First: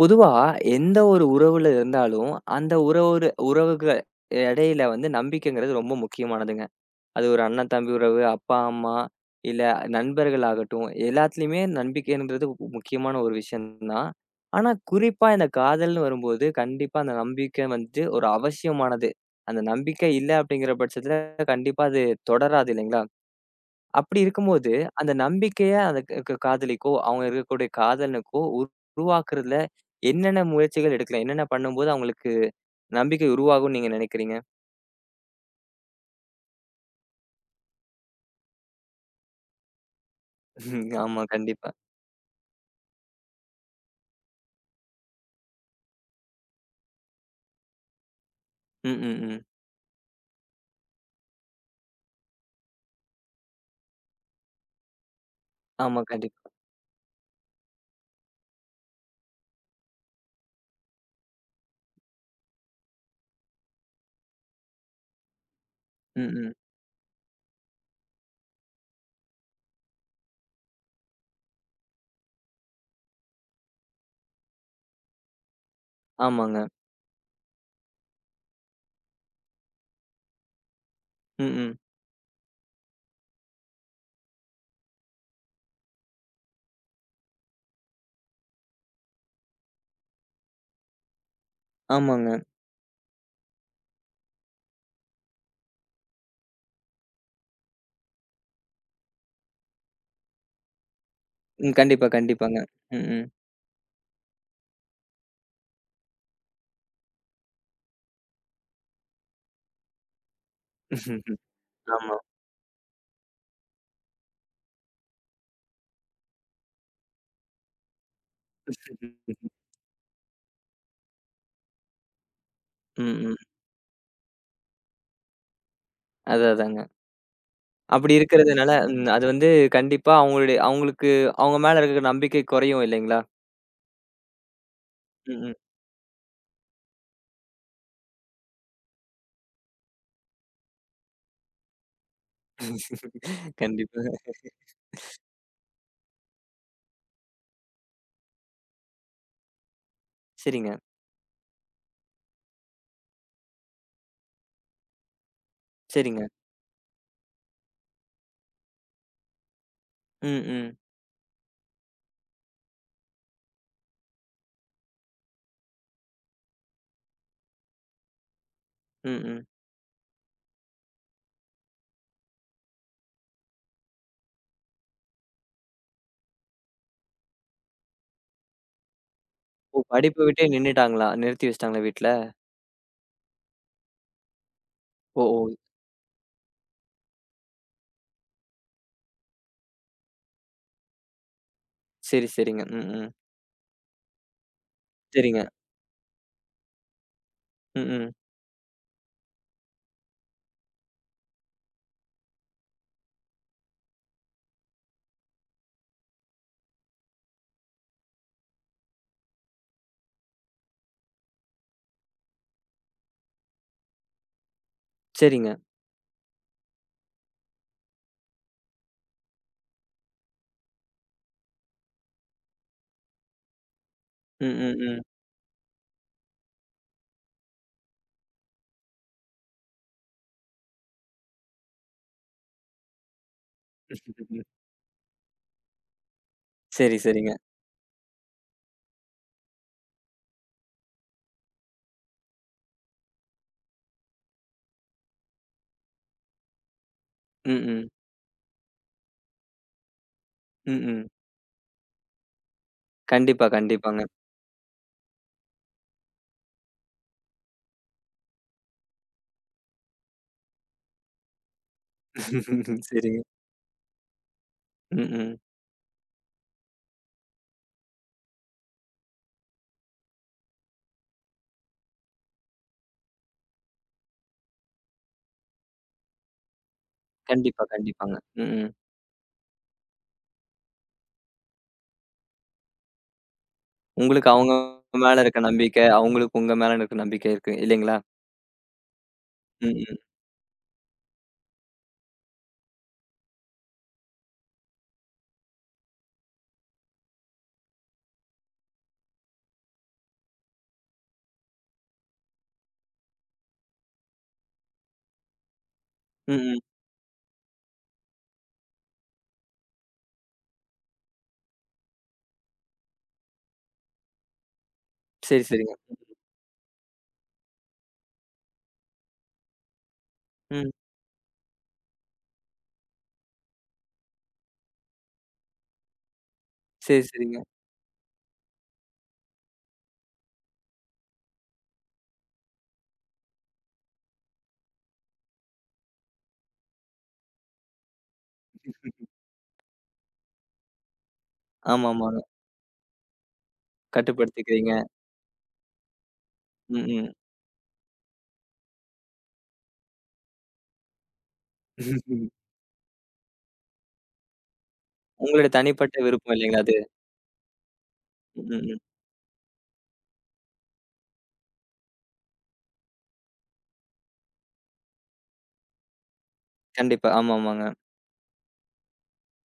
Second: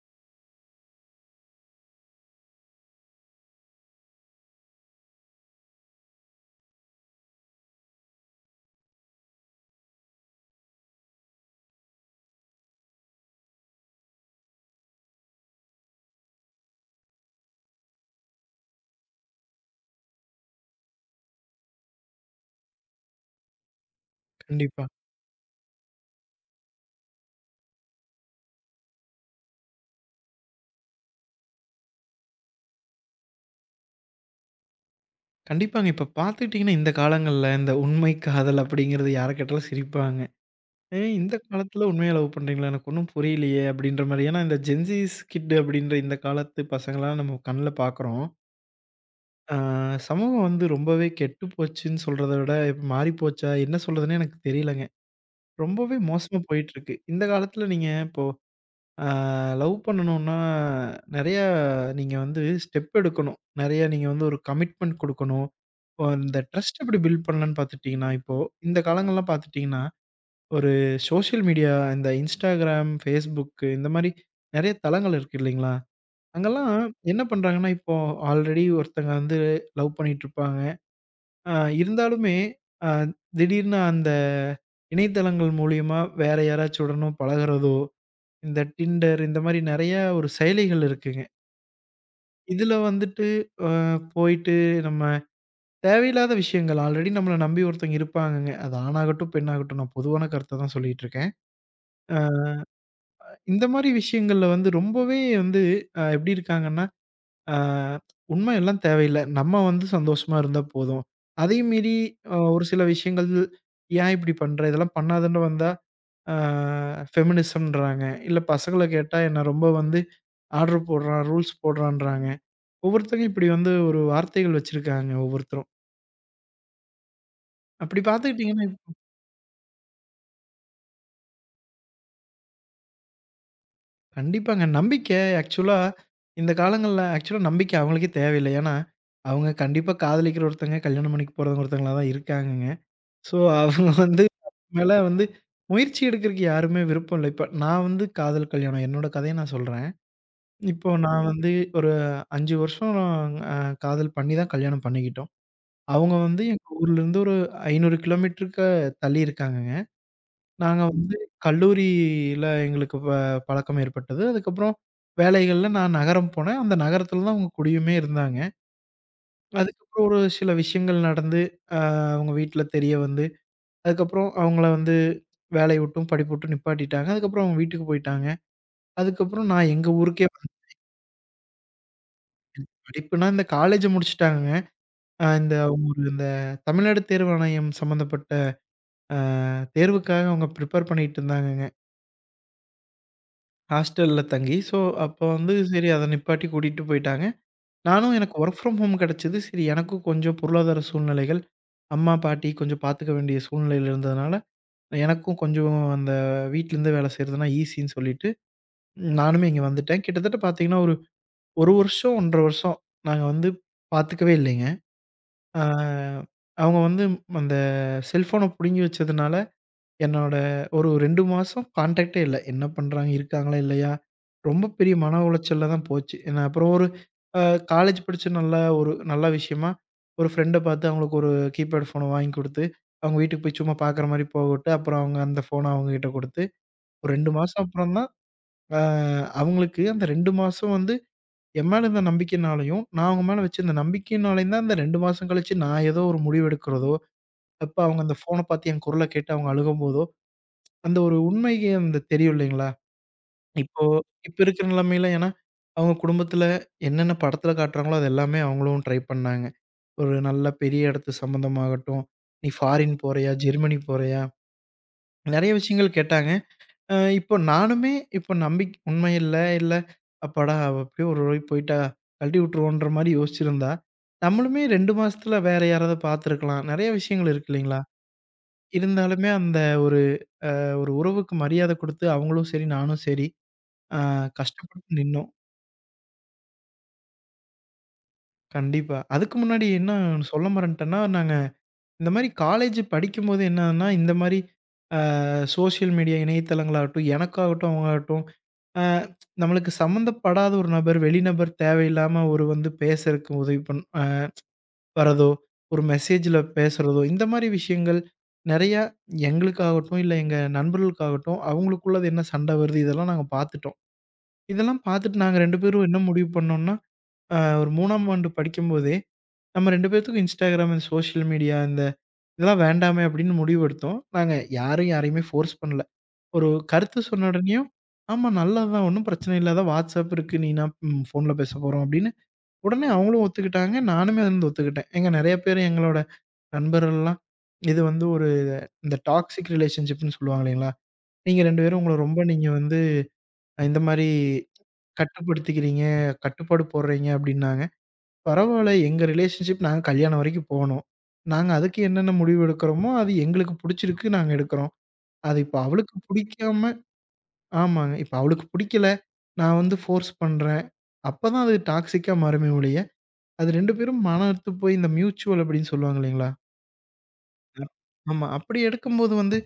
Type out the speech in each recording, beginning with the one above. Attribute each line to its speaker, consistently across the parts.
Speaker 1: பொதுவா எந்த ஒரு உறவுல இருந்தாலும், அந்த உறவோட உறவுக்கு இடையில வந்து நம்பிக்கைங்கிறது ரொம்ப முக்கியமானதுங்க. அது ஒரு அண்ணன், தம்பி உறவு, அப்பா, அம்மா இல்ல நண்பர்கள் ஆகட்டும், எல்லாத்துலயுமே நம்பிக்கைன்றது முக்கியமான ஒரு விஷயம் தான். ஆனா குறிப்பா இந்த காதல்னு வரும்போது, கண்டிப்பா அந்த நம்பிக்கை வந்து ஒரு அவசியமானது. அந்த நம்பிக்கை இல்ல அப்படிங்கிற பட்சத்துல, கண்டிப்பா அது தொடராது இல்லைங்களா? அப்படி இருக்கும்போது,
Speaker 2: கண்டிப்பா.
Speaker 1: அந்த நம்பிக்கைய அந்த க க காதலிக்கோ, அவங்க இருக்கக்கூடிய காதலனுக்கோ உருவாக்குறதுல என்னென்ன முயற்சிகள் எடுக்கலாம்? என்னென்ன பண்ணும்போது அவங்களுக்கு நம்பிக்கை உருவாகும்னு நீங்க நினைக்கிறீங்க?
Speaker 2: கண்டிப்பாங்க. இப்ப பார்த்துக்கிட்டீங்கன்னா, இந்த காலங்கள்ல இந்த உண்மை காதல் அப்படிங்கிறது யார கேட்டாலும் சிரிப்பாங்க. "ஏய்
Speaker 1: ஆமா,
Speaker 2: இந்த
Speaker 1: கண்டிப்பா.
Speaker 2: காலத்துல உண்மையா லவ் பண்றீங்களா? எனக்கு ஒண்ணும் புரியலையே!" அப்படின்ற மாரி. ஏன்னா, இந்த ஜென்ஸீஸ் கிட் அப்படின்ற இந்த காலத்து பசங்கலாம் நம்ம கண்ல பார்க்குறோம்.
Speaker 1: ம், ம், ம்.
Speaker 2: ஆ சமூகம் வந்து ரொம்பவே கெட்டு போச்சுன்னு சொல்றத விட, இப்ப மாறி போச்சா? என்ன சொல்றதுன்னே எனக்கு தெரியலங்க. ரொம்பவே
Speaker 1: ஆமா,
Speaker 2: மோசமா
Speaker 1: கண்டிப்பா.
Speaker 2: போயிட்டுருக்கு. இந்த காலத்துல நீங்க இப்போ ஆ லவ் பண்ணணும்னா, நெறையா நீங்க வந்து ஸ்டெப் எடுக்கணும். நெறையா நீங்க வந்து ஒரு கமிட்மெண்ட் குடுக்கணும். இப்போ
Speaker 1: ம்,
Speaker 2: இந்த
Speaker 1: ம்.
Speaker 2: ட்ரஸ்ட் எப்படி பில்ட் பண்ணலான்னு பார்த்துட்டீங்கன்னா, இப்போ இந்த காலங்கள்லாம் பார்த்துட்டீங்கன்னா, ஒரு சோஷியல் மீடியா இந்த Instagram, Facebook இந்த மாரி நெறைய தளங்கள் இருக்கு இல்லைங்களா?
Speaker 1: ஆமாங்க.
Speaker 2: அங்கலாம் என்ன பண்றாங்கன்னா, இப்போ ஆல்ரெடி ஒருத்தங்க வந்து லவ் பண்ணிட்டுருப்பாங்க.
Speaker 1: ம்,
Speaker 2: ஆ
Speaker 1: ம்.
Speaker 2: இருந்தாலுமே அ திடீர்னு அந்த இணையதளங்கள் மூலியமா வேற யாராச்சுடனும் பழகுறதோ இந்த Tinder இந்த மாரி நெறைய ஒரு செயலிகள் இருக்குங்க.
Speaker 1: ஆமாங்க.
Speaker 2: இதுல வந்துட்டு அ போயிட்டு நம்ம தேவையில்லாத விஷயங்கள் ஆல்ரெடி நம்மள நம்பி ஒருத்தவங்க இருப்பாங்கங்க. அது ஆணாகட்டும், பெண்ணாகட்டும் நான் பொதுவான கருத்த தான் சொல்லிட்டு இருக்கேன்.
Speaker 1: ம். கண்டிப்பா,
Speaker 2: அ
Speaker 1: கண்டிப்பாங்க. ம், ம்.
Speaker 2: இந்த மாரி விஷயங்கள்ல வந்து ரொம்பவே வந்து எப்படி இருக்காங்கன்னா, அ உண்மை எல்லாம் தேவையில்ல. நம்ம வந்து சந்தோஷமா இருந்தா போதும். அதையும் மீறி
Speaker 1: ஆமா.
Speaker 2: ஒரு சில விஷயங்கள் ஏன் இப்படி பண்ற? இதெல்லாம் பண்ணாதன்னு வந்தா அ ஃபெமினிசம்ன்றாங்க. இல்ல பசங்கள கேட்டா என்ன ரொம்ப வந்து ஆர்டர் போடுறான், ரூல்ஸ் போடுறான்றாங்க. ஒவ்வொருத்தங்க
Speaker 1: ம், ம்.
Speaker 2: இப்படி வந்து ஒரு வார்த்தைகள் வச்சிருக்காங்க ஒவ்வொருத்தரும்.
Speaker 1: அதான், அதாங்க.
Speaker 2: அப்படி
Speaker 1: அப்படி
Speaker 2: பார்த்துக்கிட்டீங்கன்னா,
Speaker 1: இருக்கிறதுனால அது வந்து கண்டிப்பா அவங்களுடைய அவங்களுக்கு அவங்க மேல இருக்கிற நம்பிக்கை குறையும் இல்லைங்களா?
Speaker 2: கண்டிப்பாங்க. நம்பிக்கை
Speaker 1: ம், ம்.
Speaker 2: ஆக்சுவலா இந்த காலங்கள்ல ஆக்சுவலா நம்பிக்கை அவங்களுக்கே தேவையில்ல. ஏன்னா, அவங்க கண்டிப்பா காதலிக்கிற ஒருத்தங்க, கல்யாணம் பண்ணிக்க போறவங்க ஒருத்தங்களா தான் இருக்காங்கங்க. ஸோ அவங்க வந்து
Speaker 1: கண்டிப்பாங்க.
Speaker 2: மேல வந்து முயற்சி எடுக்கிறக்கு யாருமே விருப்பம் இல்ல. இப்ப நான் வந்து காதல் கல்யாணம் என்னோட கதைய நான் சொல்றேன்.
Speaker 1: சரிங்க,
Speaker 2: இப்போ நான் வந்து ஒரு 5 வருஷம் அ காதல் பண்ணி தான் கல்யாணம் பண்ணிக்கிட்டோம். அவங்க
Speaker 1: சரிங்க.
Speaker 2: வந்து எங்க ஊர்லேருந்து ஒரு 500 கிலோமீட்டருக்கு தள்ளி இருக்காங்க.
Speaker 1: ம், ம்.
Speaker 2: நாங்க வந்து கல்லூரியில எங்களுக்கு பழக்கம் ஏற்பட்டது. அதுக்கப்புறம் வேலைகள்ல நான் நகரம் போனேன். அந்த நகரத்தில தான் அவங்க குடியுமே இருந்தாங்க.
Speaker 1: ம், ம்.
Speaker 2: அதுக்கப்புறம் ஒரு சில விஷயங்கள் நடந்து, அ அவங்க வீட்ல தெரிய வந்து, அதுக்கப்புறம் அவங்கள வந்து வேலைய விட்டும், படிப்பு விட்டும் நிப்பாட்டிட்டாங்க. அதுக்கப்புறம் அவங்க வீட்டுக்கு போயிட்டாங்க. அதுக்கப்புறம் நான்
Speaker 1: ஓ!
Speaker 2: எங்க
Speaker 1: படிப்ப
Speaker 2: ஊருக்கே
Speaker 1: விட்டே
Speaker 2: வந்
Speaker 1: நின்னுட்டாங்களா? நிறுத்தி வச்சுட்டாங்களா வீட்ல?
Speaker 2: படிப்புனா இந்த காலேஜ முடிச்சுட்டாங்கங்க.
Speaker 1: ஓ! ஓ!
Speaker 2: இந்த அவங்க ஒரு இந்த தமிழ்நாடு தேர்வாணையம் சம்மந்தப்பட்ட அ தேர்வுக்காக அவங்க ப்ரிப்பேர் பண்ணிட்டு இருந்தாங்கங்க.
Speaker 1: சரி, சரிங்க. ம், ம்.
Speaker 2: ஹாஸ்டல்ல தங்கி. ஸோ அப்போ
Speaker 1: சரிங்க.
Speaker 2: வந்து சரி அத நிப்பாட்டி கூட்டிட்டு போயிட்டாங்க.
Speaker 1: ம், ம்.
Speaker 2: நானும் எனக்கு வொர்க் ஃப்ரம் ஹோம் கிடைச்சது. சரி எனக்கும் கொஞ்சம் பொருளாதார சூழ்நிலைகள், அம்மா, பாட்டி கொஞ்சம் பார்த்துக்க வேண்டிய சூழ்நிலையில இருந்ததுனால, எனக்கும் கொஞ்சம் அந்த வீட்லருந்து வேலை செய்றதுனா ஈஸின்னு சொல்லிட்டு, நானுமே இங்க வந்துட்டேன். கிட்டத்தட்ட பார்த்தீங்கன்னா, ஒரு 1 வருஷம், 1 1/2 வருஷம் நாங்க வந்து பார்த்துக்கவே இல்லைங்க.
Speaker 1: சரிங்க.
Speaker 2: ஆ அவங்க வந்து அந்த செல்ஃபோன புடுங்கி வச்சதுனால என்னோட ஒரு 2 மாசம் கான்டாக்ட்டே இல்ல. என்ன பண்றாங்க? இருக்காங்களா? இல்லையா?
Speaker 1: ம்,
Speaker 2: ரொம்ப
Speaker 1: ம்,
Speaker 2: பெரிய
Speaker 1: ம்.
Speaker 2: மன உளைச்சல்ல தான் போச்சு. ஏன்னா அப்புறம் ஒரு அ காலேஜ் படிச்ச நல்ல ஒரு நல்ல விஷயமா, ஒரு ஃப்ரெண்ட பார்த்து அவங்களுக்கு ஒரு கீபேட் ஃபோன வாங்கி குடுத்து, அவங்க வீட்டுக்கு போய் சும்மா பார்க்குற மாரி
Speaker 1: ம்.
Speaker 2: போகவுட்டு, அப்புறம் அவங்க அந்த ஃபோன அவங்ககிட்ட குடுத்து,
Speaker 1: சரி,
Speaker 2: ஒரு 2
Speaker 1: சரிங்க.
Speaker 2: மாசம் அப்புறம் தான் அ அவங்களுக்கு அந்த 2 மாசம் வந்து என் மேல இருந்த நம்பிக்கைனாலயும், நான் அவங்க மேல வச்சிருந்த நம்பிக்கையினாலயும் தான் இந்த 2 மாசம் கழிச்சு நான் ஏதோ ஒரு முடிவு எடுக்கிறதோ,
Speaker 1: ம்.
Speaker 2: அப்ப
Speaker 1: ம்.
Speaker 2: அவங்க அந்த ஃபோன பார்த்து என் குரல கேட்டு அவங்க அழுகும்போதோ,
Speaker 1: ம்,
Speaker 2: அந்த
Speaker 1: ம்.
Speaker 2: ஒரு உண்மைக்கு அந்த தெரியும் இல்லைங்களா?
Speaker 1: கண்டிப்பா,
Speaker 2: இப்போ
Speaker 1: கண்டிப்பாங்க.
Speaker 2: இப்ப இருக்கிற நிலைமையில ஏன்னா, அவங்க குடும்பத்தில என்னென்ன படத்தில காட்டுறாங்களோ, அது எல்லாமே அவங்களும் ட்ரை பண்ணாங்க. ஒரு நல்ல பெரிய இடத்து சம்மந்தமாகட்டும், "நீ ஃபாரின்
Speaker 1: சரிங்க.
Speaker 2: போறியா? ஜெர்மனி போறியா?"
Speaker 1: ம், ம்.
Speaker 2: நெறைய விஷயங்கள் கேட்டாங்க. இப்போ நானுமே இப்போ உண்மை இல்ல, இல்ல அப்பாடா! அவ எப்படியோ ஒரு வழி போயிட்டா, கழட்டி விட்டுருவோன்ற மாரி யோசிச்சிருந்தா, நம்மளுமே 2 மாசத்தில வேற யாராவது பார்த்துருக்கலாம். நெறைய விஷயங்கள் இருக்கு
Speaker 1: கண்டிப்பா,
Speaker 2: இல்லைங்களா?
Speaker 1: கண்டிப்பாங்க. ம், ம்.
Speaker 2: இருந்தாலுமே அந்த ஒரு ஒரு உறவுக்கு மரியாதை குடுத்து, அவங்களும் சரி, நானும் சரி ஆ
Speaker 1: உங்களுக்கு அவங்க
Speaker 2: கஷ்டப்பட்டு
Speaker 1: மேல
Speaker 2: நின்னோம்.
Speaker 1: இருக்க நம்பிக்க, அவங்களுக்கு உங்க மேல இருக்க நம்பிக்கை இருக்கு இல்லைங்களா?
Speaker 2: கண்டிப்பா. அதுக்கு முன்னாடி
Speaker 1: ம்.
Speaker 2: என்ன
Speaker 1: ம்.
Speaker 2: சொல்ல மறந்துட்டேன்னா, நாங்க இந்த மாரி காலேஜ் படிக்கும்போது என்னன்னா, இந்த மாரி ஆ சோசியல் மீடியா இணையதளங்களாகட்டும், எனக்காகட்டும், அவங்களாகட்டும், ஆ நம்மளுக்கு சம்மந்தப்படாத ஒரு நபர், வெளிநபர் தேவையில்லாம ஒரு வந்து பேசுறதுக்கு உதவி பண் அ வரதோ, ஒரு
Speaker 1: ம்,
Speaker 2: மெசேஜில
Speaker 1: ம்.
Speaker 2: பேசுறதோ, இந்த மாரி விஷயங்கள் நெறையா எங்களுக்காகட்டும், இல்ல எங்க நண்பர்களுக்காகட்டும், அவங்களுக்குள்ளது என்ன சண்டை வருது, இதெல்லாம் நாங்க பார்த்துட்டோம். இதெல்லாம் பார்த்துட்டு நாங்க
Speaker 1: சரி,
Speaker 2: 2
Speaker 1: சரிங்க.
Speaker 2: பேரும் என்ன முடிவு பண்ணோம்னா ஒரு 3ஆம் ஆண்டு படிக்கும்போதே, நம்ம 2 பேத்துக்கும் Instagram,
Speaker 1: ம்.
Speaker 2: இந்த சோசியல் மீடியா இந்த இதெல்லாம் வேண்டாமே அப்படின்னு முடிவெடுத்தோம். நாங்க யாரும் யாரையுமே ஃபோர்ஸ் பண்ணல. ஒரு கருத்து
Speaker 1: சரி,
Speaker 2: சொன்ன
Speaker 1: சரிங்க.
Speaker 2: உடனேயும், ஆமா நல்லது தான் ஒண்ணும் பிரச்சனை இல்ல. அதான் WhatsApp இருக்கு. நீனா ம் ஃபோன்ல பேச போறோம் அப்படின்னு உடனே அவங்களும் ஒத்துக்கிட்டாங்க. நானுமே அதுலருந்து ஒத்துக்கிட்டேன். ஏங்க நெறைய பேர் எங்களோட நண்பர்கள்லாம், இது வந்து ஒரு இந்த டாக்ஸிக் ரிலேஷன்ஷிப்ன்னு சொல்லுவாங்க இல்லைங்களா? நீங்க 2 பேரும்
Speaker 1: ஆமா,
Speaker 2: உங்கள ரொம்ப
Speaker 1: ஆமாங்க.
Speaker 2: நீங்க வந்து இந்த மாரி
Speaker 1: கட்டுப்படுத்திக்கிறீங்க.
Speaker 2: கட்டுப்படுத்திக்கிறீங்க, கட்டுப்பாடு
Speaker 1: ம்,
Speaker 2: போடுறீங்க
Speaker 1: ம்.
Speaker 2: அப்படின்னாங்க. பரவால்ல. எங்க ரிலேஷன்ஷிப் நாங்க கல்யாணம் வரைக்கும் போனோம். நாங்க அதுக்கு என்னென்ன முடிவு எடுக்கிறோமோ, அது எங்களுக்கு புடிச்சிருக்கு நாங்க எடுக்கிறோம். அது
Speaker 1: உங்களுடைய
Speaker 2: இப்ப
Speaker 1: தனிப்பட்ட
Speaker 2: அவளுக்கு
Speaker 1: விருப்பம்
Speaker 2: புடிக்காம
Speaker 1: இல்லைங்களா அது?
Speaker 2: ஆமாங்க. இப்ப அவளுக்கு
Speaker 1: ம், ம்.
Speaker 2: புடிக்கல. நான் வந்து ஃபோர்ஸ் பண்றேன். அப்பதான் அது டாக்ஸிக்கா மாறுமே ஒழிய, அது 2 பேரும் மனம் அறுத்து போய் இந்த மியூச்சுவல் அப்படின்னு சொல்லுவாங்க இல்லைங்களா?
Speaker 1: கண்டிப்பா. ஆமாமாங்க.
Speaker 2: ஆமா. அப்படி எடுக்கும்போது வந்து,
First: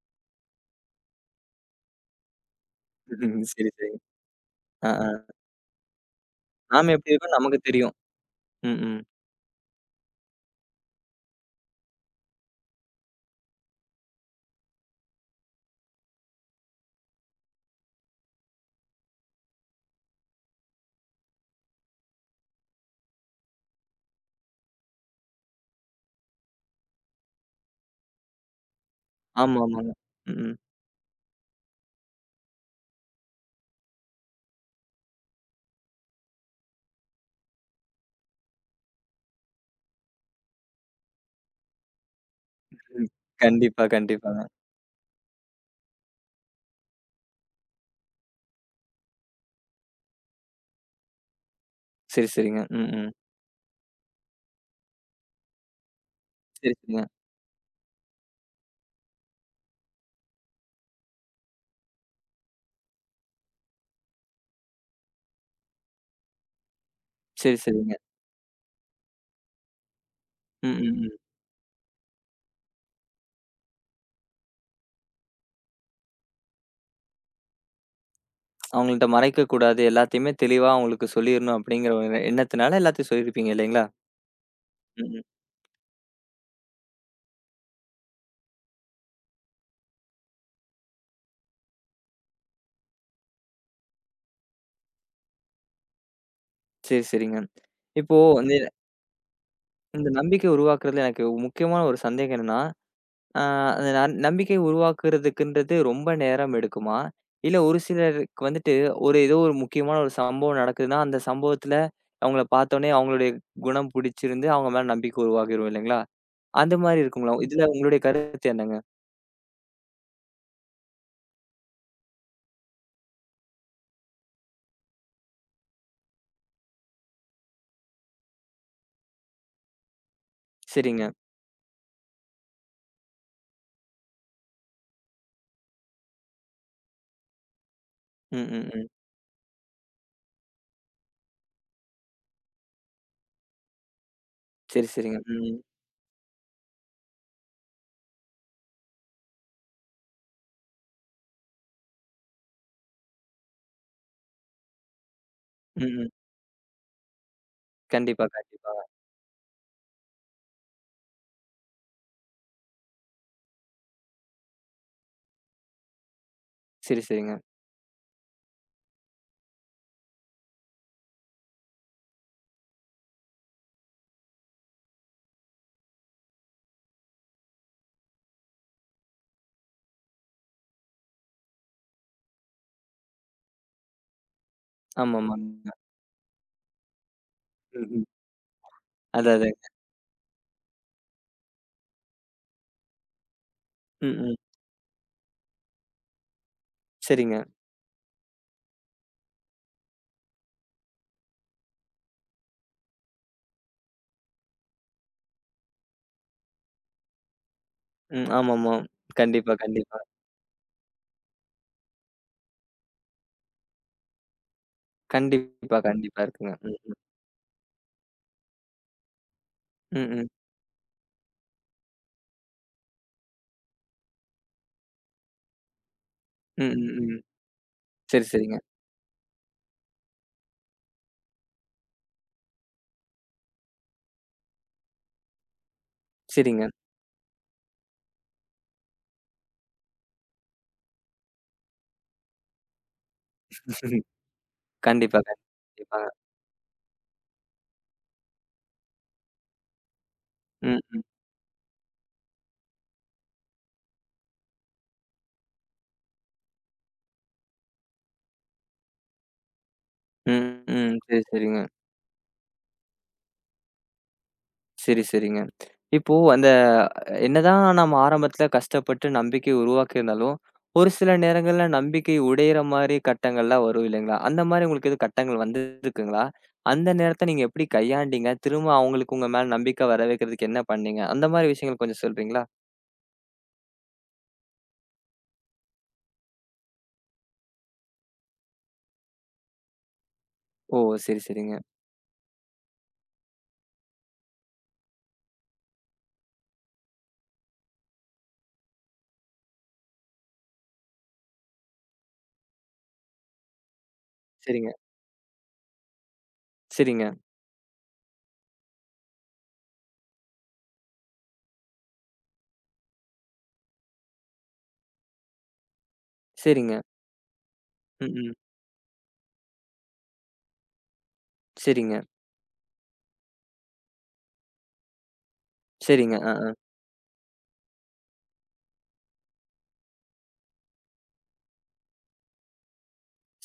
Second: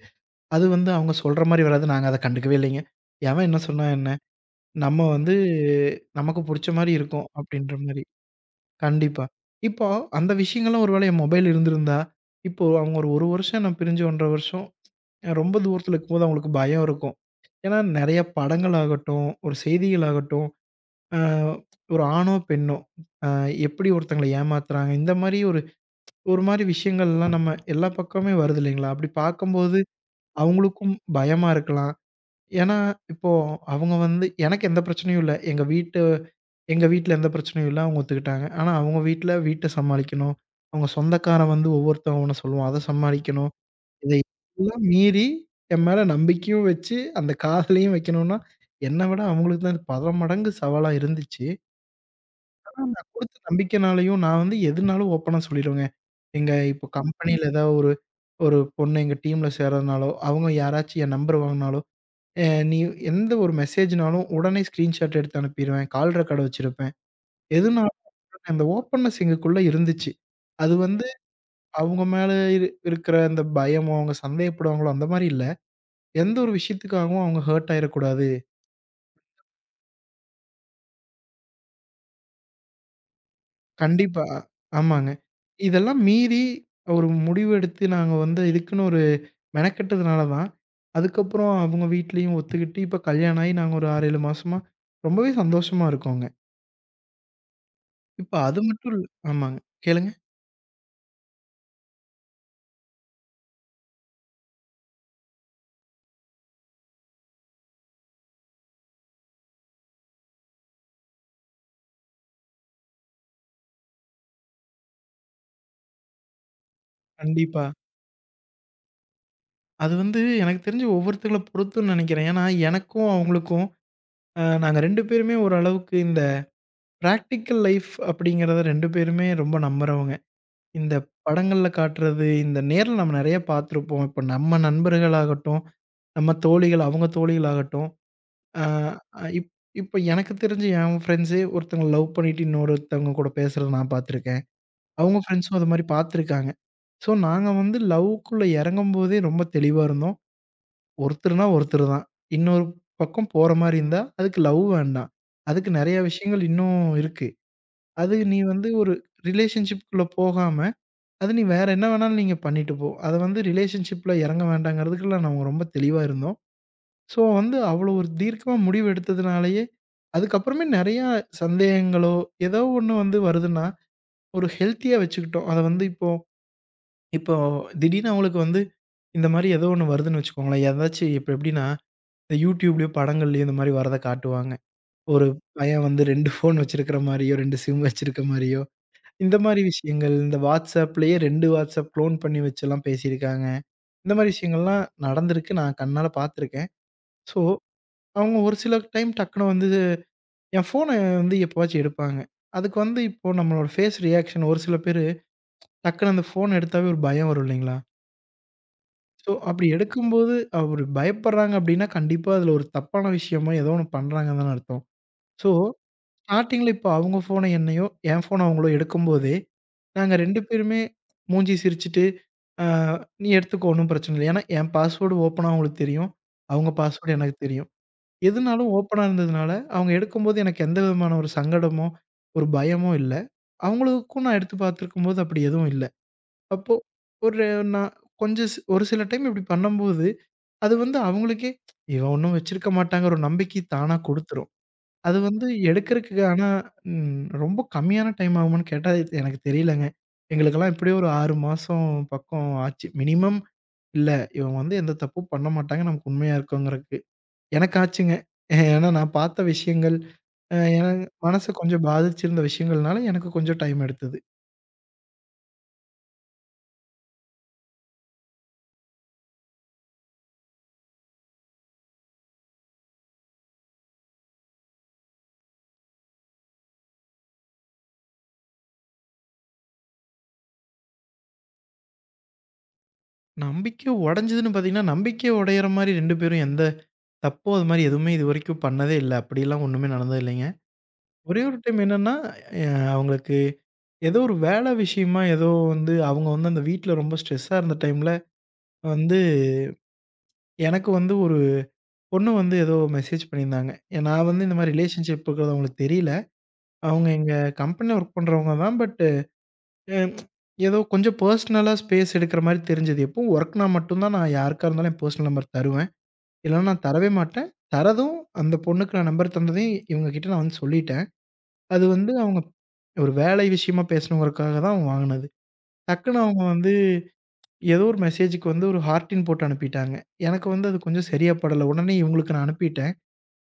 Speaker 2: அது வந்து அவங்க சொல்ற மாரி வராது. நாங்க அத கண்டுக்கவே இல்லைங்க. எவன் என்ன
Speaker 1: சரி,
Speaker 2: சொன்னா
Speaker 1: சரிங்க.
Speaker 2: என்ன?
Speaker 1: ஆ,
Speaker 2: நம்ம
Speaker 1: ஆ.
Speaker 2: வந்து நமக்கு புடிச்ச மாரி
Speaker 1: நாம எப்படி
Speaker 2: இருக்கும்
Speaker 1: இருக்கோம்ன்னு நமக்கு
Speaker 2: அப்படின்ற
Speaker 1: தெரியும்.
Speaker 2: மாரி.
Speaker 1: ம். ம்.
Speaker 2: கண்டிப்பா. இப்போ அந்த விஷயங்கள்லாம் ஒருவேளை என் மொபைல் இருந்திருந்தா, இப்போ அவங்க ஒரு 1 வருஷம் என்ன பிரிஞ்சு 1 1/2 வருஷம் ரொம்ப தூரத்தில இருக்கும்போது அவங்களுக்கு பயம் இருக்கும். ஏன்னா நெறைய படங்கள் ஆகட்டும், ஒரு செய்திகள் ஆகட்டும், அ ஒரு ஆணோ, பெண்ணோ அ எப்படி ஒருத்தங்கள ஏமாத்துறாங்க, இந்த மாரி ஒரு ஒரு மாரி விஷயங்கள்லாம் நம்ம எல்லா பக்கமுமே வருது இல்லைங்களா? அப்படி
Speaker 1: ஆமா,
Speaker 2: பார்க்கும்போது
Speaker 1: ஆமாங்க. ம். ம்.
Speaker 2: அவங்களுக்கும் பயமா இருக்கலாம். ஏன்னா, இப்போ அவங்க வந்து எனக்கு எந்த பிரச்சனையும் இல்ல. எங்க வீட்ல எந்த பிரச்சனையும் இல்ல. அவங்க ஒத்துக்கிட்டாங்க. ஆனா, அவங்க வீட்ட சமாளிக்கணும். அவங்க சொந்தக்காரன் வந்து ஒவ்வொருத்தவன் ஒண்ணு சொல்லுவான். அத
Speaker 1: ம்.
Speaker 2: சமாளிக்கணும்.
Speaker 1: கண்டிப்பா,
Speaker 2: இதை
Speaker 1: கண்டிப்பாங்க.
Speaker 2: எல்லாம் மீறி என் மேல நம்பிக்கையும் வச்சு, அந்த காதலையும் வைக்கணும்னா, என்ன விட அவங்களுக்கு தான் இது பல மடங்கு சவாலா இருந்துச்சு.
Speaker 1: சரி, சரிங்க.
Speaker 2: ஆனா,
Speaker 1: ம்,
Speaker 2: நான்
Speaker 1: ம்.
Speaker 2: குடுத்த நம்பிக்கைனாலயும் நான் வந்து எதுனாலும் ஓப்பனா சொல்லிடுவேங்க. எங்க
Speaker 1: சரி,
Speaker 2: இப்போ
Speaker 1: சரிங்க.
Speaker 2: கம்பெனியில ஏதாவது ஒரு ஒரு பொண்ணு எங்க டீம்ல சேர்றதுனாலோ, அவங்க யாராச்சும் என் நம்பர் வாங்குனாலோ, அ நீ எந்த ஒரு மெசேஜ்னாலும் உடனே ஸ்கிரீன்ஷாட் எடுத்து அனுப்பிருவேன். கால் ரெக்கார்ட் வச்சிருப்பேன்.
Speaker 1: சரி, சரிங்க.
Speaker 2: எதுனாலும் அந்த ஓப்பன்னஸ் எங்களுக்குள்ள இருந்துச்சு.
Speaker 1: ம்,
Speaker 2: அது
Speaker 1: ம்,
Speaker 2: வந்து
Speaker 1: ம்.
Speaker 2: அவங்க மேல இருக்கிற அந்த பயமோ, அவங்க சந்தேகப்படுவாங்களோ அந்த மாரி இல்ல. எந்த ஒரு விஷயத்துக்காகவும் அவங்க ஹர்ட் ஆயிறக்கூடாது.
Speaker 1: அவங்கள்ட்ட மறைக்கக்கூடாது. எல்லாத்தையுமே தெளிவா அவங்களுக்கு சொல்லிரணும் அப்படிங்கிற ஒரு எண்ணத்தினால எல்லாத்தையும் சொல்லியிருப்பீங்க இல்லைங்களா?
Speaker 2: கண்டிப்பா.
Speaker 1: ம்,
Speaker 2: ஆமாங்க.
Speaker 1: ம்.
Speaker 2: இதெல்லாம் மீறி ஒரு முடிவு எடுத்து நாங்க வந்து இதுக்குன்னு ஒரு மெனக்கெட்டதுனால தான், அதுக்கப்புறம் அவங்க வீட்லயும் ஒத்துக்கிட்டு, இப்ப கல்யாணம் ஆகி நாங்க ஒரு 6, 7 மாசமா ரொம்பவே சந்தோஷமா இருக்கோங்க.
Speaker 1: சரி, சரிங்க. இப்போ
Speaker 2: இப்ப
Speaker 1: இந்த
Speaker 2: அது மட்டும் இல் ஆமாங்க.
Speaker 1: இந்த
Speaker 2: கேளுங்க.
Speaker 1: நம்பிக்கை உருவாக்குறதுல எனக்கு முக்கியமான ஒரு சந்தேகம் என்னன்னா, ஆ அந்த நம்பிக்கை உருவாக்குறதுக்குன்றது ரொம்ப நேரம் எடுக்குமா? இல்ல ஒரு சிலருக்கு வந்துட்டு, ஒரு ஏதோ ஒரு முக்கியமான ஒரு சம்பவம் நடக்குதுன்னா, அந்த சம்பவத்துல அவங்கள பார்த்தோனே அவங்களுடைய குணம் பிடிச்சிருந்து, அவங்க மேல நம்பிக்கை உருவாகிரும் இல்லைங்களா? அந்த மாரி இருக்குங்களா?
Speaker 2: கண்டிப்பா.
Speaker 1: இதுல உங்களுடைய கருத்து என்னங்க?
Speaker 2: அது வந்து எனக்கு தெரிஞ்சு ஒவ்வொருத்தங்கள பொறுத்துன்னு நெனைக்கிறேன். ஏன்னா, எனக்கும் அவங்களுக்கும் நாங்க 2 பேருமே ஓரளவுக்கு இந்த பிராக்டிகல் லைஃப் அப்படிங்கிறத 2 பேருமே ரொம்ப நம்புறவங்க. இந்த
Speaker 1: சரிங்க.
Speaker 2: படங்கள்ல காட்டுறது, இந்த நேர்ல நம்ம நெறைய பார்த்துருப்போம். இப்ப நம்ம நண்பர்களாகட்டும், நம்ம தோழிகள், அவங்க தோழிகளாகட்டும்,
Speaker 1: ம்,
Speaker 2: அ
Speaker 1: ம், ம்.
Speaker 2: இப் இப்ப எனக்கு தெரிஞ்சு என் ஃப்ரெண்ட்ஸே ஒருத்தவங்க லவ் பண்ணிட்டு இன்னொருத்தவங்க கூட பேசுறத நான் பார்த்துருக்கேன்.
Speaker 1: சரி,
Speaker 2: அவங்க
Speaker 1: சரிங்க. ம், ம்,
Speaker 2: ஃப்ரெண்ட்ஸும்
Speaker 1: ம்.
Speaker 2: அது மாரி பார்த்துருக்காங்க. ஸோ நாங்க வந்து லவ்‌க்குள்ள இறங்கும்போதே ரொம்ப தெளிவா இருந்தோம். ஒருத்தர்னா ஒருத்தர் தான். இன்னொரு பக்கம் போற மாரி இருந்தா, அதுக்கு லவ் வேண்டாம். அதுக்கு நெறைய
Speaker 1: ம்.
Speaker 2: விஷயங்கள் இன்னும் இருக்கு. அது
Speaker 1: கண்டிப்பா,
Speaker 2: நீ வந்து
Speaker 1: கண்டிப்பா.
Speaker 2: ஒரு ரிலேஷன்ஷிப்குள்ள போகாம, அது நீ வேற என்ன வேணாலும் நீங்க பண்ணிட்டு போ. அத வந்து ரிலேஷன்ஷிப்ல இறங்க வேண்டாங்கிறதுக்குலாம் நாங்க ரொம்ப தெளிவா இருந்தோம்.
Speaker 1: சரி,
Speaker 2: ஸோ
Speaker 1: சரிங்க.
Speaker 2: வந்து அவ்வளோ ஒரு தீர்க்கமா முடிவு எடுத்ததுனாலேயே, அதுக்கப்புறமே நெறையா சந்தேகங்களோ, ஏதோ ஒண்ணு வந்து வருதுன்னா, ஒரு ஹெல்த்தியா வச்சுக்கிட்டோம். அத வந்து இப்போ இப்போ திடீர்னு அவங்களுக்கு வந்து இந்த மாரி ஏதோ ஒண்ணு வருதுன்னு வச்சுக்கோங்களேன். ஏதாச்சும் இப்ப எப்படின்னா இந்த யூடியூப்லயோ, படங்கள்லயோ இந்த மாரி வரத காட்டுவாங்க. ஒரு
Speaker 1: ஆமாமாங்க.
Speaker 2: பையன் வந்து 2 ஃபோன் வச்சிருக்கிற மாரியோ, 2
Speaker 1: ம்,
Speaker 2: சிம்
Speaker 1: ம்.
Speaker 2: வச்சிருக்க மாரியோ,
Speaker 1: அதான்,
Speaker 2: இந்த மாரி
Speaker 1: அதாங்க.
Speaker 2: விஷயங்கள். இந்த WhatsAppலயே 2 WhatsApp க்ளோன் பண்ணி வச்சுலாம் பேசியிருக்காங்க.
Speaker 1: ம்,
Speaker 2: இந்த மாரி
Speaker 1: ம்.
Speaker 2: விஷயங்கள்லாம் நடந்திருக்கு. நான் கண்ணால பார்த்துருக்கேன்.
Speaker 1: சரிங்க.
Speaker 2: ஸோ, அவங்க ஒரு சில டைம் டக்குனு வந்து என் ஃபோன வந்து எப்பவாச்சும் எடுப்பாங்க. அதுக்கு வந்து இப்போ நம்மளோட ஃபேஸ் ரியாக்ஷன் ஒரு சில பேரு டக்குனு அந்த ஃபோன் எடுத்தாவே ஒரு பயம் வரும் இல்லைங்களா?
Speaker 1: ம். ஆமாமா.
Speaker 2: ஸோ,
Speaker 1: கண்டிப்பா,
Speaker 2: அப்படி
Speaker 1: கண்டிப்பா.
Speaker 2: எடுக்கும்போது அவரு பயப்படுறாங்க அப்படின்னா, கண்டிப்பா அதுல ஒரு தப்பான விஷயமோ, ஏதோ ஒண்ணு பண்றாங்கன்னு தான அர்த்தம். ஸோ
Speaker 1: கண்டிப்பா, கண்டிப்பா இருக்குங்க.
Speaker 2: ஸ்டார்ட்டிங்ல
Speaker 1: ம்.
Speaker 2: இப்ப
Speaker 1: ம்.
Speaker 2: அவுங்க ஃபோன என்னையோ, என் ஃபோன அவுங்களோ எடுக்கும்போதே,
Speaker 1: ம்,
Speaker 2: நாங்க
Speaker 1: ம்.
Speaker 2: 2 பேருமே மூஞ்சி சிரிச்சுட்டு, "ஆ நீ எடுத்துக்கோ ஒண்ணும் பிரச்சனை இல்ல." ஏன்னா, என் பாஸ்வேர்டு ஓப்பனா அவுங்களுக்கு தெரியும். அவுங்க
Speaker 1: ம், ம்,
Speaker 2: பாஸ்வேர்டு
Speaker 1: ம்.
Speaker 2: எனக்கு தெரியும்.
Speaker 1: சரி, சரிங்க.
Speaker 2: எதுனாலும் ஓப்பனா இருந்ததுனால, அவுங்க எடுக்கும்போது எனக்கு எந்த விதமான ஒரு சங்கடமோ, ஒரு பயமோ இல்ல. அவுங்களுக்கும் நான் எடுத்து பார்த்துருக்கும்போது அப்படி எதுவும் இல்ல.
Speaker 1: சரிங்க.
Speaker 2: அப்போ ஒரு நான் கொஞ்சம் ஸ் ஒரு சில டைம் இப்படி பண்ணும்போது, அது வந்து அவுங்களுக்கே இவன் ஒண்ணும் வச்சிருக்க மாட்டாங்கிற ஒரு நம்பிக்கை தானா குடுத்துரும். அது
Speaker 1: கண்டிப்பா,
Speaker 2: வந்து
Speaker 1: கண்டிப்பாங்க.
Speaker 2: எடுக்கறக்கு ஆனா ம் ரொம்ப கம்மியான டைம் ஆகுமான்னு கேட்டா, இது எனக்கு தெரியலங்க. எங்களுக்கெல்லாம்
Speaker 1: ம்,
Speaker 2: எப்படியும்
Speaker 1: ம்,
Speaker 2: ஒரு 6 மாசம் பக்கம் ஆச்சு. மினிமம் இல்ல இவங்க வந்து எந்த தப்பும் பண்ண மாட்டாங்க. நமக்கு உண்மையா இருக்கோங்கிறதுக்கு. எனக்கு ஆச்சுங்க. ஏன்னா நான் பார்த்த விஷயங்கள்,
Speaker 1: ம்,
Speaker 2: அ ஏன்னா
Speaker 1: ம். சரி,
Speaker 2: மனச
Speaker 1: சரிங்க.
Speaker 2: கொஞ்சம் பாதிச்சிருந்த விஷயங்கள்னால எனக்கு கொஞ்சம் டைம் எடுத்தது.
Speaker 1: சரி, சரிங்க. இப்போ அந்த என்னதான் நம்ம ஆரம்பத்துல கஷ்டப்பட்டு நம்பிக்கை உருவாக்கியிருந்தாலும், ஒரு சில நேரங்கள்ல நம்பிக்கை உடையிற மாரி கட்டங்கள்லாம் வரும் இல்லைங்களா? அந்த மாரி உங்களுக்கு எதுவும் கட்டங்கள் வந்திருக்குங்களா? அந்த நேரத்த நீங்க எப்படி கையாண்டீங்க? திரும்ப அவங்களுக்கு உங்க மேல நம்பிக்கை வர வைக்கிறதுக்கு என்ன பண்ணீங்க? அந்த மாரி விஷயங்கள் கொஞ்சம் சொல்றீங்களா?
Speaker 2: நம்பிக்கை உடைஞ்சதுன்னு பார்த்தீங்கன்னா, நம்பிக்கை உடையிற மாரி 2 பேரும் எந்த தப்பும் அது மாரி எதுவுமே இதுவரைக்கும் பண்ணதே இல்ல. அப்படிலாம் ஒண்ணுமே நடந்தது இல்லைங்க.
Speaker 1: ஓ! சரி,
Speaker 2: ஒரே
Speaker 1: சரிங்க.
Speaker 2: ஒரு டைம் என்னன்னா, அ அவங்களுக்கு ஏதோ ஒரு வேலை விஷயமா ஏதோ வந்து அவங்க வந்து அந்த வீட்ல ரொம்ப ஸ்ட்ரெஸ்ஸா இருந்த டைம்ல வந்து எனக்கு வந்து ஒரு பொண்ணு வந்து ஏதோ மெசேஜ் பண்ணியிருந்தாங்க. ஏ, நான் வந்து இந்த
Speaker 1: சரிங்க,
Speaker 2: மாரி ரிலேஷன்ஷிப் இருக்கிறது அவங்களுக்கு தெரியல.
Speaker 1: சரிங்க,
Speaker 2: அவங்க எங்க கம்பெனில ஒர்க் பண்றவங்க தான். பட் ஏதோ கொஞ்சம் பெர்சனலா ஸ்பேஸ் எடுக்கிற மாரி தெரிஞ்சது. எப்பவும் ஒர்க்னா மட்டும் தான் நான் யாருக்கா இருந்தாலும் என் பெர்சனல் நம்பர் தருவேன். இல்லைன்னா
Speaker 1: சரிங்க.
Speaker 2: நான் தரவே மாட்டேன்.
Speaker 1: ம்,
Speaker 2: தரதும்
Speaker 1: ம்.
Speaker 2: அந்த பொண்ணுக்கு நான் நம்பர் தந்ததையும் இவங்க கிட்ட நான் வந்து சொல்லிட்டேன். அது
Speaker 1: சரிங்க,
Speaker 2: வந்து அவங்க ஒரு வேலை விஷயமா பேசணுங்கிறதுக்காக தான் அவங்க வாங்குனது.
Speaker 1: சரிங்க.
Speaker 2: டக்குனு
Speaker 1: அ,
Speaker 2: அவங்க
Speaker 1: அ.
Speaker 2: வந்து ஏதோ ஒரு மெசேஜுக்கு வந்து ஒரு ஹார்டின் போட்டு அனுப்பிட்டாங்க. எனக்கு வந்து அது கொஞ்சம் சரியா படல. உடனே இவங்களுக்கு நான் அனுப்பிட்டேன்.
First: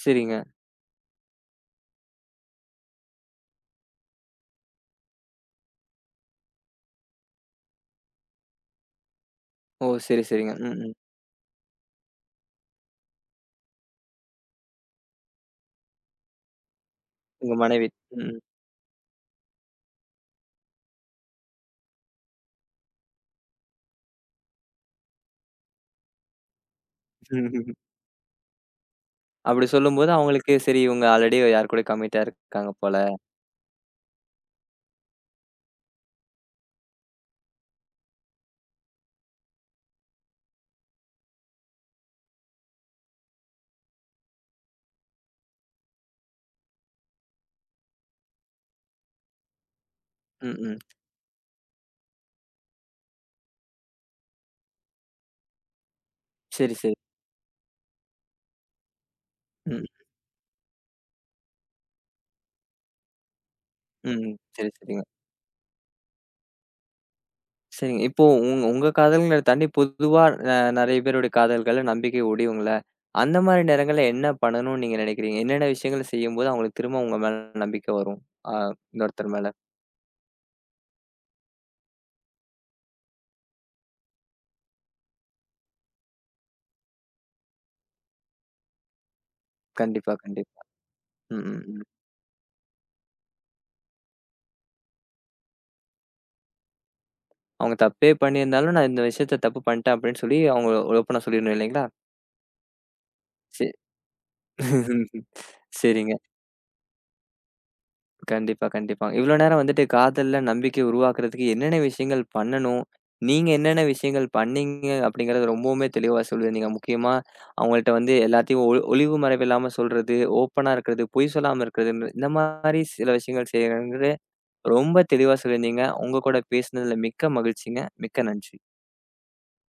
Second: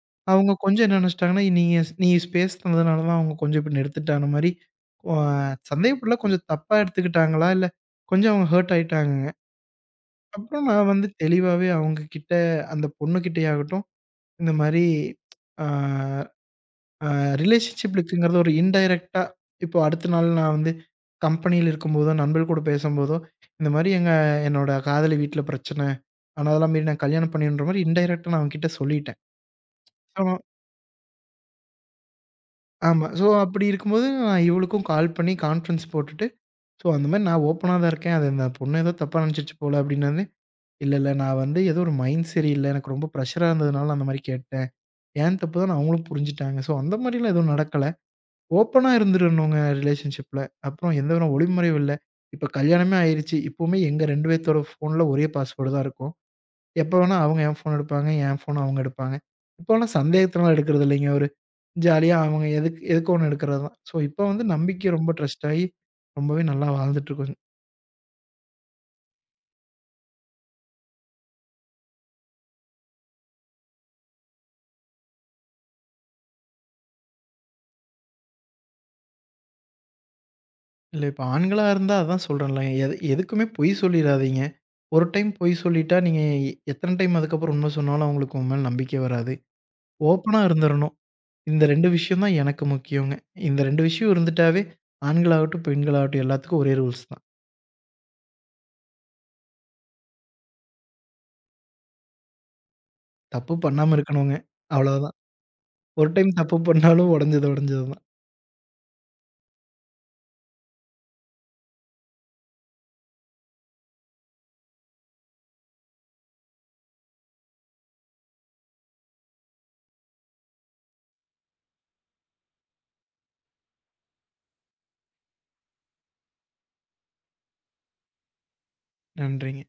Speaker 1: சரிங்க.
Speaker 2: அவங்க கொஞ்சம் என்ன நெனச்சுட்டாங்கன்னா, நீ ஸ்பேஸ் தந்ததுனால தான் அவங்க கொஞ்சம் இப்படி நிறுத்திட்டாங்க மாரி, அ சந்தேகப்படல. கொஞ்சம் தப்பா எடுத்துக்கிட்டாங்களா? இல்ல கொஞ்சம் அவங்க ஹர்ட் ஆயிட்டாங்கங்க.
Speaker 1: ஓ! சரி, சரிங்க.
Speaker 2: அப்புறம்
Speaker 1: ம்,
Speaker 2: நான்
Speaker 1: ம்.
Speaker 2: வந்து தெளிவாவே அவங்க கிட்ட அந்த பொண்ணுகிட்டயாகட்டும், இந்த மாரி ஆ ஆ
Speaker 1: உங்க மனைவி. ம்,
Speaker 2: ரிலேஷன்ஷிப்ங்கிறது ஒரு இன்டைரக்ட்டா இப்போ அடுத்த நாள் நான் வந்து கம்பெனியில இருக்கும்போதோ, நண்பர்கள் கூட பேசும்போதோ, இந்த மாரி எங்க என்னோட காதலி வீட்ல பிரச்சனை. ஆனா, அதெல்லாம் மீறி நான் கல்யாணம் பண்ணின்ற
Speaker 1: ம்.
Speaker 2: மாரி இன்டைரக்ட்டா நான் அவங்ககிட்ட சொல்லிட்டேன்.
Speaker 1: அப்படி சொல்லும்போது
Speaker 2: சோ
Speaker 1: அவங்களுக்கு சரி இவங்க ஆல்ரெடி யார் கூடயோ கமிட்டா இருக்காங்க போல.
Speaker 2: ஆமா. சோ அப்படி இருக்கும்போது நான் இவளுக்கும் கால் பண்ணி கான்ஃபரன்ஸ் போட்டுட்டு, "சோ அந்த மாரி நான் ஓப்பனா தான் இருக்கேன். அது அந்த பொண்ணு ஏதோ தப்பா நினைச்சிருச்சு போல" அப்படின்னோனே, "இல்ல, இல்ல நான் வந்து ஏதோ ஒரு மைண்ட் சரியில்ல. எனக்கு ரொம்ப பிரஷரா இருந்ததுனால அந்த மாரி கேட்டேன். என் தப்பு தான்" அவங்களும் புரிஞ்சுட்டாங்க. சோ அந்த மாரிலாம் எதுவும் நடக்கல. ஓப்பனா இருந்துரணுங்க ரிலேஷன்ஷிப்ல.
Speaker 1: ம், ம்.
Speaker 2: அப்புறம் எந்த ஒரு ஒளிமுறையும் இல்ல. இப்ப கல்யாணமே ஆயிருச்சு. இப்பவுமே எங்க 2 பேத்தோட ஃபோன்ல ஒரே பாஸ்வேர்டு தான் இருக்கும்.
Speaker 1: சரி,
Speaker 2: எப்ப
Speaker 1: சரி.
Speaker 2: வேணா அவங்க என் ஃபோன் எடுப்பாங்க. என் ஃபோன் அவங்க எடுப்பாங்க.
Speaker 1: ம்,
Speaker 2: இப்போலாம் சந்தேகத்தலாம் எடுக்கிறது இல்லைங்க. ஒரு ஜாலியா அவங்க எதுக்கு எதுக்கு ஒண்ணு எடுக்கிறது தான். ஸோ இப்ப
Speaker 1: ம்.
Speaker 2: வந்து
Speaker 1: சரி,
Speaker 2: நம்பிக்கை
Speaker 1: சரிங்க.
Speaker 2: ரொம்ப ட்ரஸ்ட் ஆயி ரொம்பவே நல்லா வாழ்ந்துட்டு இருக்கோங்க.
Speaker 1: சரிங்க. இப்போ உங்க காதல்கள தாண்டி பொதுவா நெறைய பேருடைய காதல்கள்ல நம்பிக்கை உடையும்ல. அந்த மாரி நேரங்கள்ல என்ன பண்ணணும்னு நீங்க நினைக்கிறீங்க? என்னென்ன விஷயங்கள் செய்யும்போது அவங்களுக்கு திரும்ப உங்க மேல நம்பிக்கை வரும்? ஆ இன்னொருத்தர் மேல.
Speaker 2: இல்ல இப்ப ஆண்களா இருந்தா அதான் சொல்றேன்ல. எது எதுக்குமே பொய் சொல்லிறாதீங்க. ஒரு டைம் பொய் சொல்லிட்டா நீங்க எத்தன டைம் அதுக்கப்புறம் உண்மை சொன்னாலும் அவங்களுக்கு உங்க மேல நம்பிக்கை வராது.
Speaker 1: கண்டிப்பா,
Speaker 2: ஓப்பனா
Speaker 1: கண்டிப்பா.
Speaker 2: இருந்துரணும்.
Speaker 1: ம்,
Speaker 2: இந்த
Speaker 1: ம், ம்.
Speaker 2: 2 விஷயம் தான் எனக்கு முக்கியங்க. இந்த 2 விஷயம் இருந்துட்டாவே, ஆண்களாகட்டும், பெண்களாகட்டும் எல்லாத்துக்கும் ஒரே ரூல்ஸ் தான்.
Speaker 1: அவங்க தப்பே பண்ணியிருந்தாலும், நான் இந்த விஷயத்த தப்பு பண்ணிட்டேன் அப்படின்னு சொல்லி அவங்க ஓப்பனா சொல்லிடணும் இல்லைங்களா?
Speaker 2: தப்பு
Speaker 1: சரி.
Speaker 2: பண்ணாம இருக்கணுங்க. அவ்வளவுதான். ஒரு
Speaker 1: சரிங்க.
Speaker 2: டைம் தப்பு பண்ணாலும் உடைஞ்சது உடைஞ்சது தான்.
Speaker 1: கண்டிப்பா, கண்டிப்பா. இவ்ளோ நேரம் வந்துட்டு காதல்ல நம்பிக்கை உருவாக்குறதுக்கு என்னென்ன விஷயங்கள் பண்ணணும்? நீங்க என்னென்ன விஷயங்கள் பண்ணீங்க? அப்படிங்கிறத ரொம்பவுமே தெளிவா சொல்லியிருந்தீங்க. முக்கியமா அவங்கள்ட்ட வந்து எல்லாத்தையும் ஒளிவு மறைவு இல்லாம சொல்றது, ஓப்பனா இருக்கிறது, பொய் சொல்லாம இருக்கிறதுன்னு இந்த மாரி சில விஷயங்கள் செய்யணுங்கிறது ரொம்ப தெளிவா சொல்லியிருந்தீங்க. உங்க கூட பேசினதுல மிக்க மகிழ்ச்சிங்க. மிக்க நன்றி.
Speaker 2: நன்றிங்க.